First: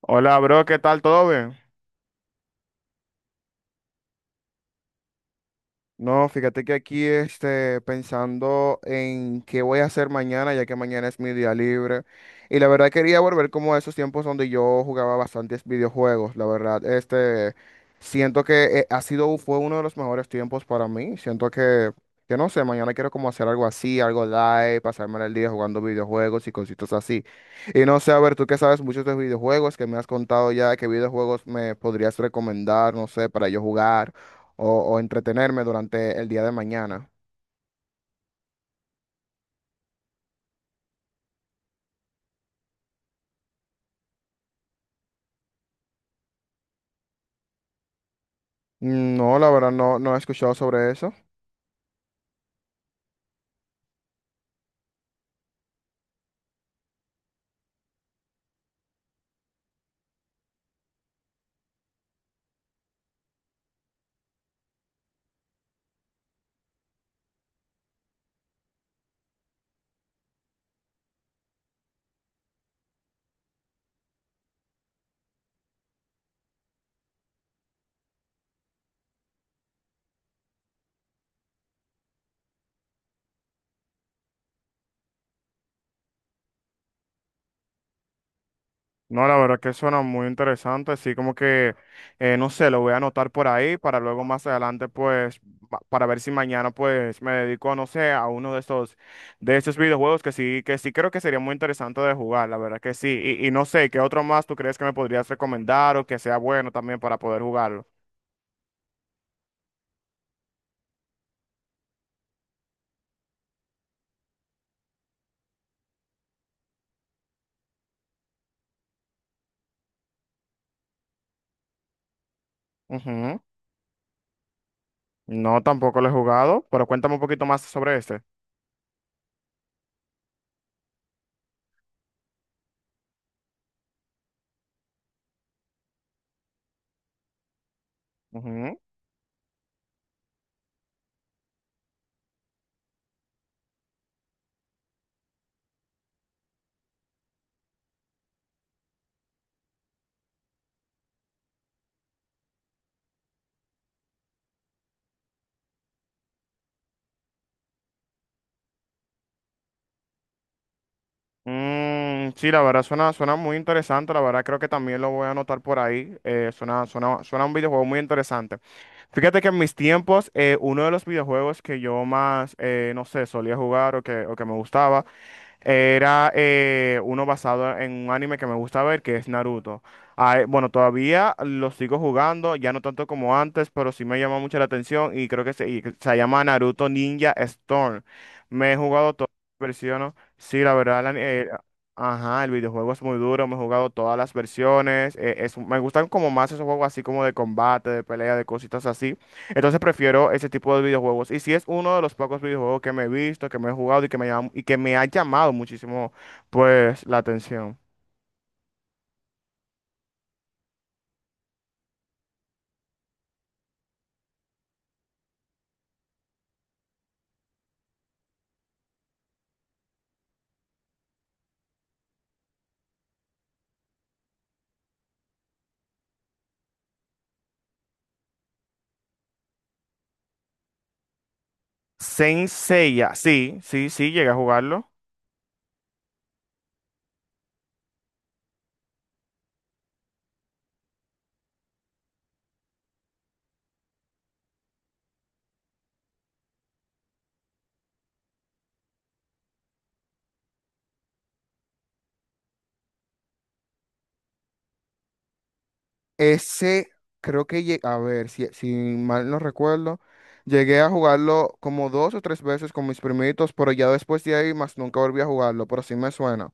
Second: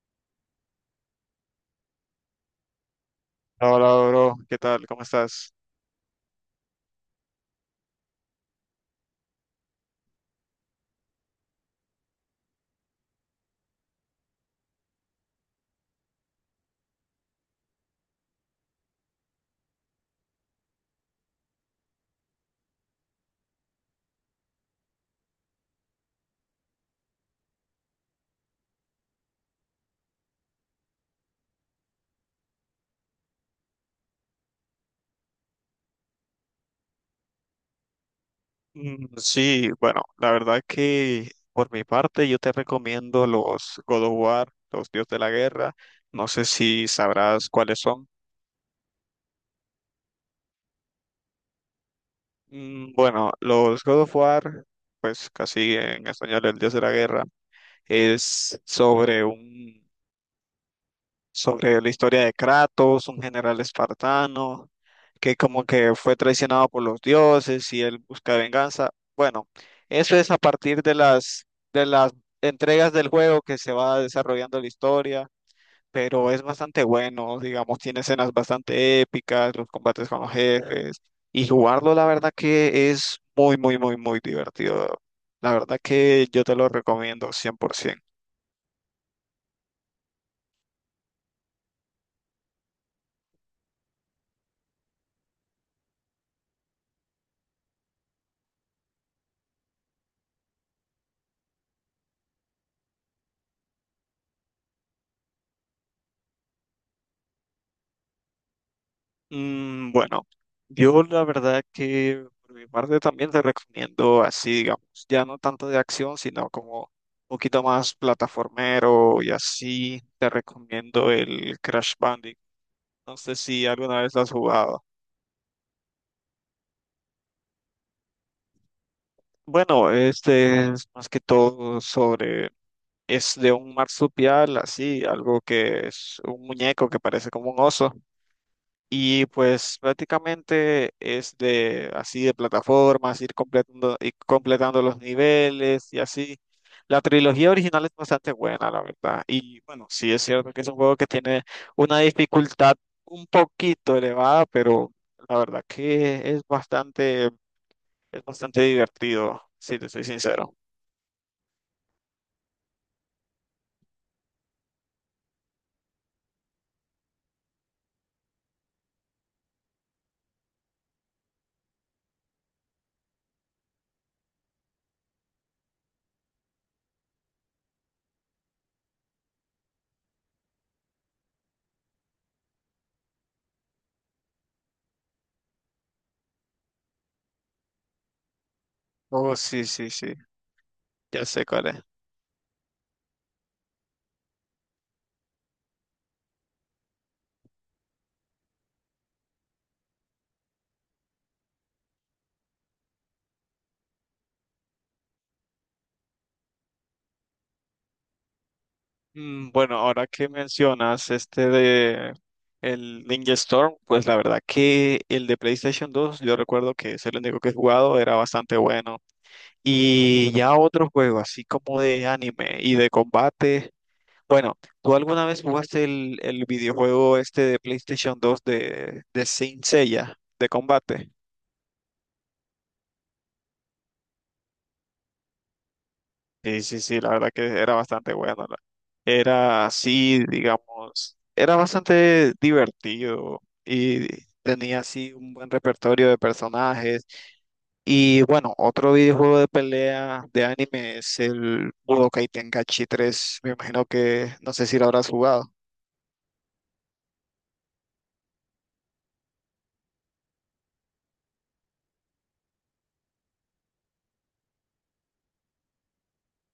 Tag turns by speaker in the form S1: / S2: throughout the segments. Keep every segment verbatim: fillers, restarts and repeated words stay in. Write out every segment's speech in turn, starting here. S1: Hola, bro, ¿qué tal? ¿Todo bien?
S2: Hola, bro, ¿qué tal? ¿Cómo estás?
S1: No, fíjate que aquí este, pensando en qué voy a hacer mañana, ya que mañana es mi día libre. Y la verdad quería volver como a esos tiempos donde yo jugaba bastantes videojuegos. La verdad, este, siento que eh, ha sido, fue uno de los mejores tiempos para mí. Siento que, que no sé, mañana quiero como hacer algo así, algo live, pasarme el día jugando videojuegos y cositas así. Y no sé, a ver, tú que sabes mucho de videojuegos, que me has contado ya, qué videojuegos me podrías recomendar, no sé, para yo jugar. O, o entretenerme durante el día de mañana.
S2: Mm, Sí, bueno, la verdad que por mi parte yo te recomiendo los God of War, los Dios de la Guerra. No sé si sabrás cuáles son.
S1: No, la verdad no, no he escuchado sobre eso.
S2: Mm, Bueno, los God of War, pues casi en español el Dios de la Guerra, es sobre un sobre la historia de Kratos, un general espartano que como que fue traicionado por los dioses y él busca venganza. Bueno, eso es a partir de las de las entregas del juego que se va desarrollando la historia, pero es bastante bueno, digamos, tiene escenas bastante épicas, los combates con los jefes y jugarlo la verdad que es muy muy muy muy divertido. La verdad que yo te lo recomiendo cien por ciento.
S1: No, la verdad que suena muy interesante, así como que, eh, no sé, lo voy a anotar por ahí para luego más adelante, pues, pa- para ver si mañana, pues, me dedico, no sé, a uno de estos, de estos videojuegos que sí, que sí creo que sería muy interesante de jugar, la verdad que sí. Y, y no sé, ¿qué otro más tú crees que me podrías recomendar o que sea bueno también para poder jugarlo?
S2: Mm, bueno, yo la verdad que por mi parte también te recomiendo así, digamos, ya no tanto de acción, sino como un poquito más plataformero y así, te recomiendo el Crash Bandicoot. No sé
S1: Ujú.
S2: si alguna vez lo has jugado.
S1: No, tampoco lo he jugado, pero cuéntame un poquito más sobre este.
S2: Bueno, este es más que todo sobre, es de un marsupial, así, algo que es un muñeco que parece como un oso.
S1: Ujú.
S2: Y pues prácticamente es de así de plataformas, ir completando, ir completando los niveles y así. La trilogía original es bastante buena, la verdad. Y bueno, sí es cierto que es un juego que tiene una dificultad un poquito elevada, pero la verdad que es bastante, es bastante divertido, si te soy sincero.
S1: Mm, sí, la verdad suena, suena muy interesante, la verdad creo que también lo voy a anotar por ahí, eh, suena, suena, suena un videojuego muy interesante. Fíjate que en mis tiempos, eh, uno de los videojuegos que yo más, eh, no sé, solía jugar o que, o que me gustaba era eh, uno basado en un anime que me gusta ver, que es Naruto. Ah, eh, bueno, todavía lo sigo jugando, ya no tanto como antes, pero sí me llama mucho la atención y creo que se, y que se llama Naruto Ninja Storm. Me he jugado todas
S2: Oh,
S1: las
S2: sí, sí,
S1: versiones.
S2: sí,
S1: Sí, la verdad, la-
S2: ya sé
S1: eh,
S2: cuál es.
S1: ajá, el videojuego es muy duro, me he jugado todas las versiones. Eh, es- me gustan como más esos juegos así como de combate, de pelea, de cositas así. Entonces prefiero ese tipo de videojuegos. Y si es uno de los pocos videojuegos que me he visto, que me he jugado y que me, llam- y que me ha llamado muchísimo, pues, la atención.
S2: Mm, Bueno, ahora que mencionas este de el Ninja Storm, pues la verdad que el de PlayStation dos, yo recuerdo que es el único que he jugado, era bastante bueno. Y ya otro juego, así como de anime y de combate. Bueno, ¿tú alguna vez jugaste el, el videojuego este de PlayStation dos de, de Saint Seiya, de combate?
S1: Saint Seiya, sí, sí, sí, llegué a jugarlo.
S2: Sí, sí, sí, la verdad que era bastante bueno. la- Era así, digamos, era bastante divertido y tenía así un buen repertorio de personajes. Y bueno, otro videojuego de pelea de anime es el Budokai Tenkaichi tres. Me imagino que no sé si lo habrás jugado.
S1: Ese, creo que, lle- a ver, si, si mal no recuerdo, llegué a jugarlo como dos o tres veces con mis primitos, pero ya después de ahí más nunca volví a jugarlo, pero sí me suena.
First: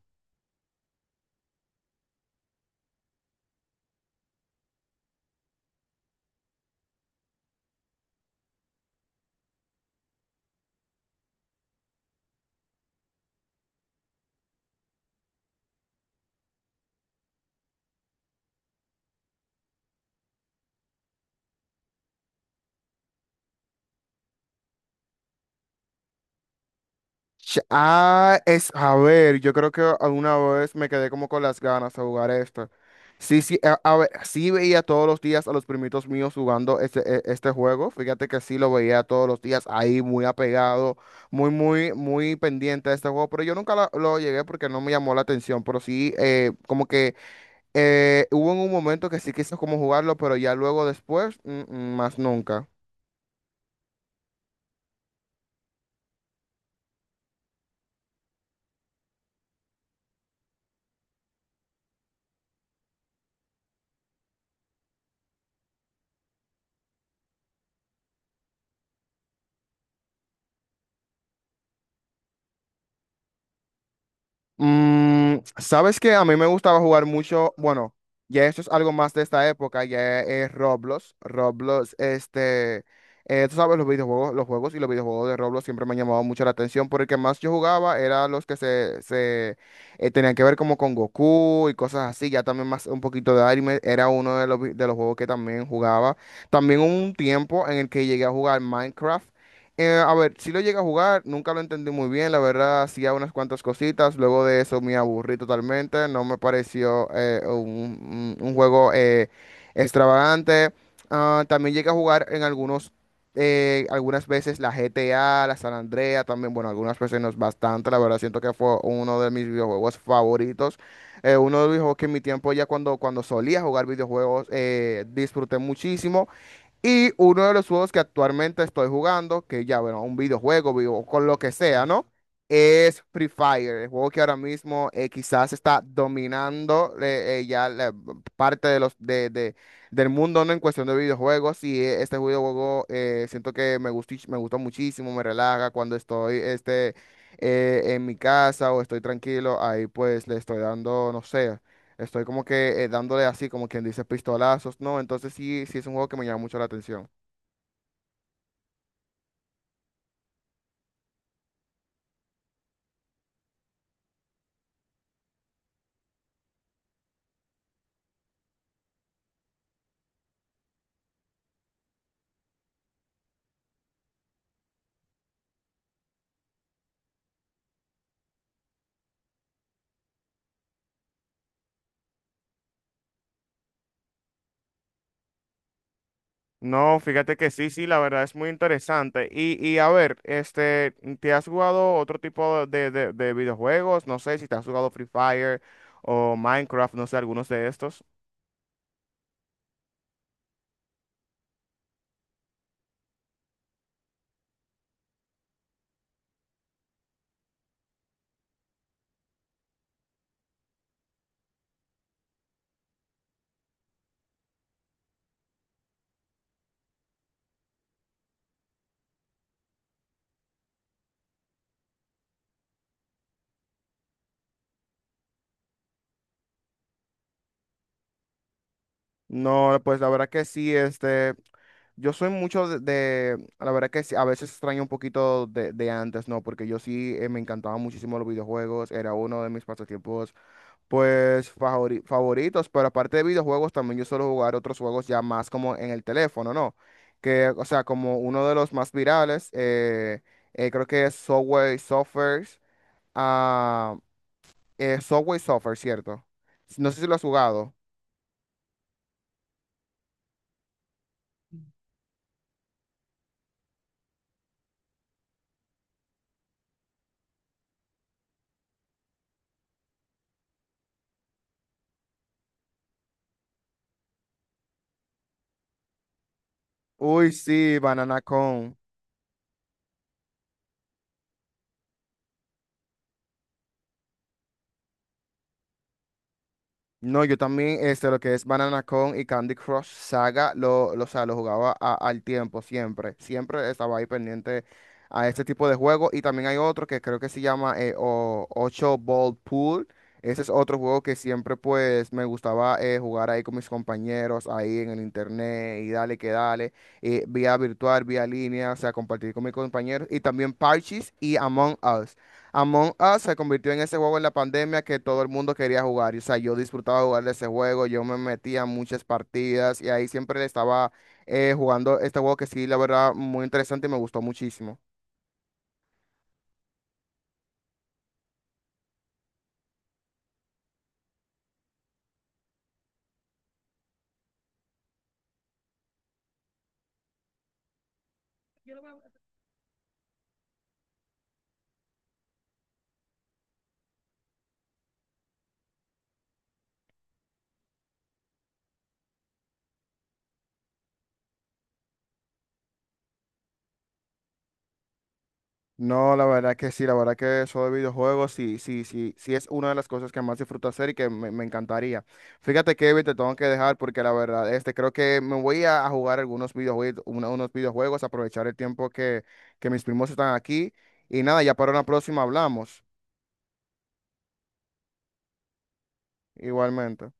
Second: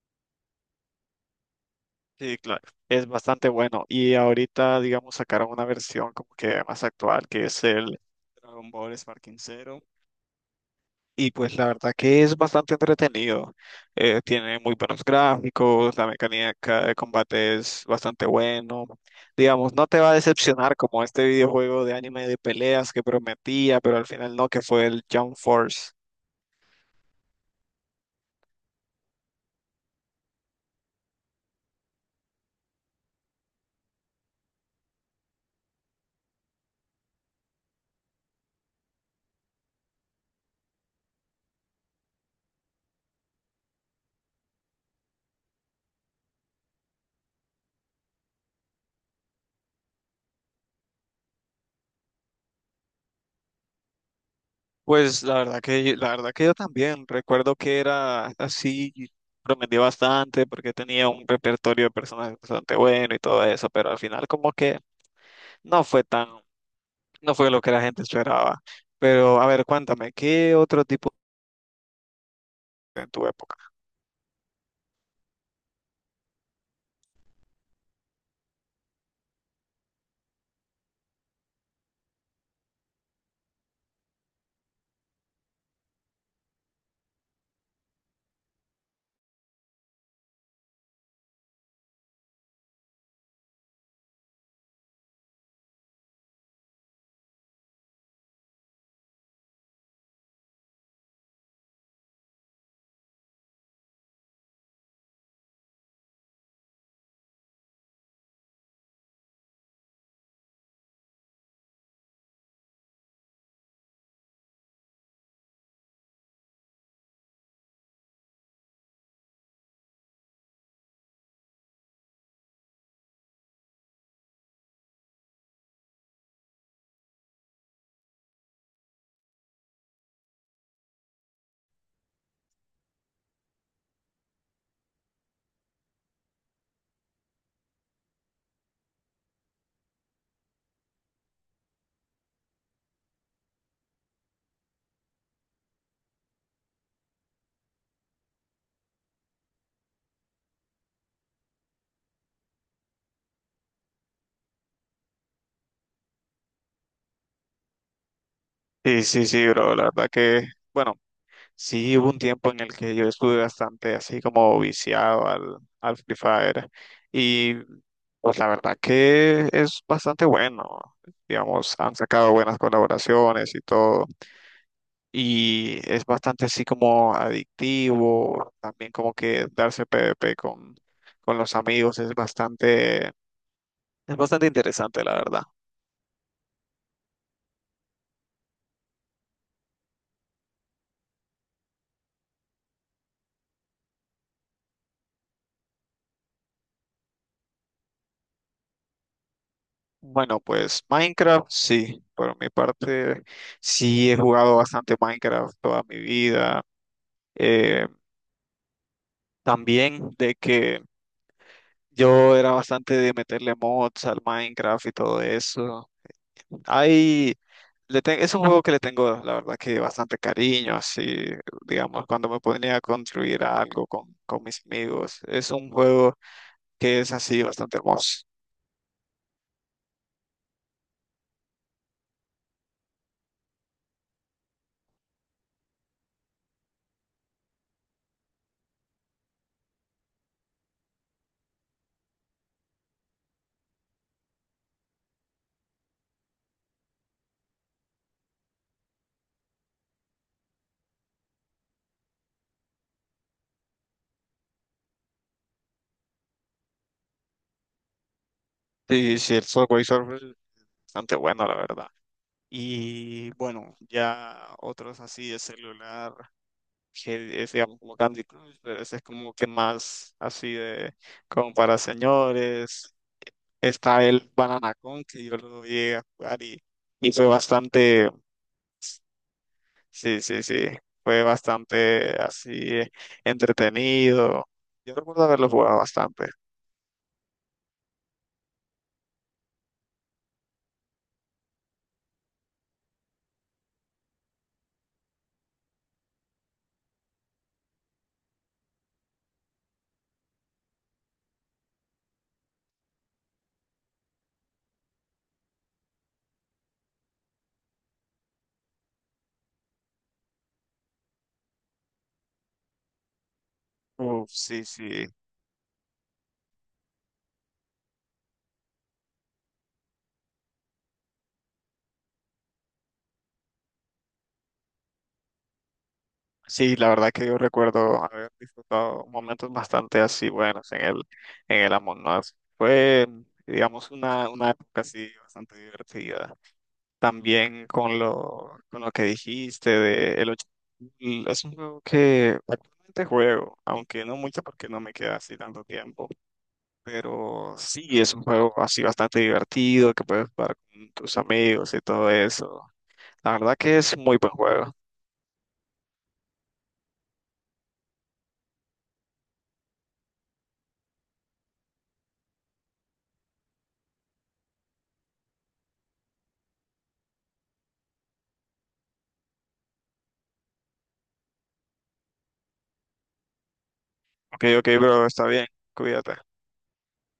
S2: Sí, claro. Es bastante bueno. Y ahorita, digamos, sacaron una versión como que más actual, que es el Dragon Ball Sparking. Y pues la verdad que es bastante entretenido. Eh, tiene muy buenos gráficos, la mecánica de combate es bastante bueno. Digamos, no te va a decepcionar como este videojuego de anime de peleas que prometía, pero al final no, que fue el Jump Force.
S1: Ch- Ah, es, a ver, yo creo que alguna vez me quedé como con las ganas de jugar esto. Sí, sí, a, a ver, sí veía todos los días a los primitos míos jugando este, e- este juego. Fíjate que sí lo veía todos los días ahí, muy apegado, muy, muy, muy pendiente de este juego. Pero yo nunca la- lo llegué porque no me llamó la atención. Pero sí, eh, como que eh, hubo en un momento que sí quise como jugarlo, pero ya luego después, mm, mm, más nunca.
S2: Pues la verdad que yo- la verdad que yo también recuerdo que era así, prometía bastante porque tenía un repertorio de personajes bastante bueno y todo eso, pero al final como que no fue tan. No fue lo que la gente esperaba. Pero, a ver, cuéntame, ¿qué otro tipo en tu época?
S1: Mm, sabes que a mí me gustaba jugar mucho, bueno, ya esto es algo más de esta época, ya es Roblox, Roblox, este, eh, tú sabes, los videojuegos, los juegos y los videojuegos de Roblox siempre me han llamado mucho la atención, porque el que más yo jugaba era los que se, se eh, tenían que ver como con Goku y cosas así, ya también más un poquito de anime, era uno de los, vi- de los juegos que también jugaba, también hubo un tiempo en el que llegué a jugar Minecraft, eh, a ver, si lo llegué a jugar, nunca lo entendí muy bien, la verdad, hacía unas cuantas cositas, luego de eso me aburrí totalmente, no me pareció eh, un, un- un juego eh, extravagante. Ah, también llegué a jugar en algunos, eh, algunas veces la G T A, la San Andrea, también, bueno, algunas veces no es bastante, la verdad, siento que fue uno de mis videojuegos favoritos, eh, uno de los videojuegos que en mi tiempo ya cuando, cuando solía jugar videojuegos eh, disfruté muchísimo. Y uno de los juegos que actualmente estoy jugando, que ya, bueno, un videojuego, vivo, con lo que sea, ¿no? Es Free Fire, el juego que ahora mismo eh, quizás está dominando eh, eh, ya la parte de los, de, de- del mundo, ¿no? En cuestión de videojuegos. Y eh, este videojuego eh, siento que me gustó, me gustó muchísimo, me relaja cuando estoy este, eh, en mi casa o estoy tranquilo. Ahí pues le estoy dando, no sé. Estoy como que eh, dándole así, como quien dice, pistolazos, ¿no? Entonces sí, sí es un juego que me llama mucho la atención.
S2: Sí, sí, sí, bro, la verdad que, bueno, sí hubo un tiempo en el que yo estuve bastante así como viciado al, al Free Fire y pues la verdad que es bastante bueno, digamos, han sacado buenas colaboraciones y todo y es bastante así como adictivo, también como que darse PvP con, con los amigos es bastante, es bastante interesante, la verdad.
S1: No, fíjate que sí, sí, la verdad es muy interesante. Y, y a ver, este, ¿te has jugado otro tipo de, de, de videojuegos? No sé si te has jugado Free Fire o Minecraft, no sé, algunos de estos.
S2: Bueno, pues Minecraft, sí, por mi parte, sí he jugado bastante Minecraft toda mi vida. Eh, También de que yo era bastante de meterle mods al Minecraft y todo eso. Hay, le te- es un juego que le tengo, la verdad, que bastante cariño, así, digamos, cuando me ponía a construir algo con, con mis amigos. Es un juego que es así bastante hermoso.
S1: No, pues la verdad que sí, este, yo soy mucho de, de- la verdad que sí, a veces extraño un poquito de, de antes, ¿no? Porque yo sí eh, me encantaban muchísimo los videojuegos, era uno de mis pasatiempos pues favori- favoritos, pero aparte de videojuegos, también yo suelo jugar otros juegos ya más como en el teléfono, ¿no? Que, o sea, como uno de los más virales, eh, eh, creo que es Subway Surfers. Ah, eh, Subway Surfers, ¿cierto? No sé si lo has jugado.
S2: Sí, sí, el Subway Surfers es bastante bueno, la verdad. Y bueno, ya otros así de celular, que es digamos como Candy Crush, pero ese es como que más así de como para señores. Está el Banana Con, que yo lo llegué a jugar y, y fue
S1: Uy, sí,
S2: bastante,
S1: Banana Con.
S2: sí, sí, sí, fue bastante así eh, entretenido. Yo recuerdo haberlo jugado bastante.
S1: No, yo también, este, lo que es Banana Con y Candy Crush Saga, lo, lo, o sea, lo jugaba a- al tiempo, siempre. Siempre estaba ahí pendiente a este tipo de juego. Y también hay otro que creo que se llama eh, o, ocho Ball Pool. Ese es otro juego que siempre, pues, me gustaba eh, jugar ahí con mis compañeros, ahí en el internet, y dale que dale, eh, vía virtual, vía línea, o sea, compartir con mis compañeros. Y también Parchís y Among Us. Among Us se convirtió en ese juego en la
S2: Uf, sí,
S1: pandemia que
S2: sí.
S1: todo el mundo quería jugar. Y, o sea, yo disfrutaba jugar de ese juego, yo me metía a muchas partidas y ahí siempre estaba eh, jugando este juego que sí, la verdad, muy interesante y me gustó muchísimo.
S2: Sí, la verdad que yo recuerdo haber disfrutado momentos bastante así buenos en el, en el Among Us. Fue, digamos, una, una época así bastante divertida. También con lo, con lo que dijiste de el ocho- es un juego que actualmente juego, aunque no mucho porque no me queda así tanto tiempo. Pero sí, es un juego así bastante divertido que puedes jugar con tus amigos y todo eso. La verdad que es muy buen juego.
S1: No, la verdad que sí, la verdad que eso de videojuegos sí, sí, sí, sí es una de las cosas que más disfruto hacer y que me, me encantaría. Fíjate, Kevin, te tengo que dejar porque la verdad, este, creo que me voy a, a jugar algunos videojuegos, unos videojuegos, aprovechar el tiempo que, que mis primos están aquí. Y nada, ya para una próxima hablamos.
S2: Ok, ok, bro, está bien, cuídate.
S1: Igualmente.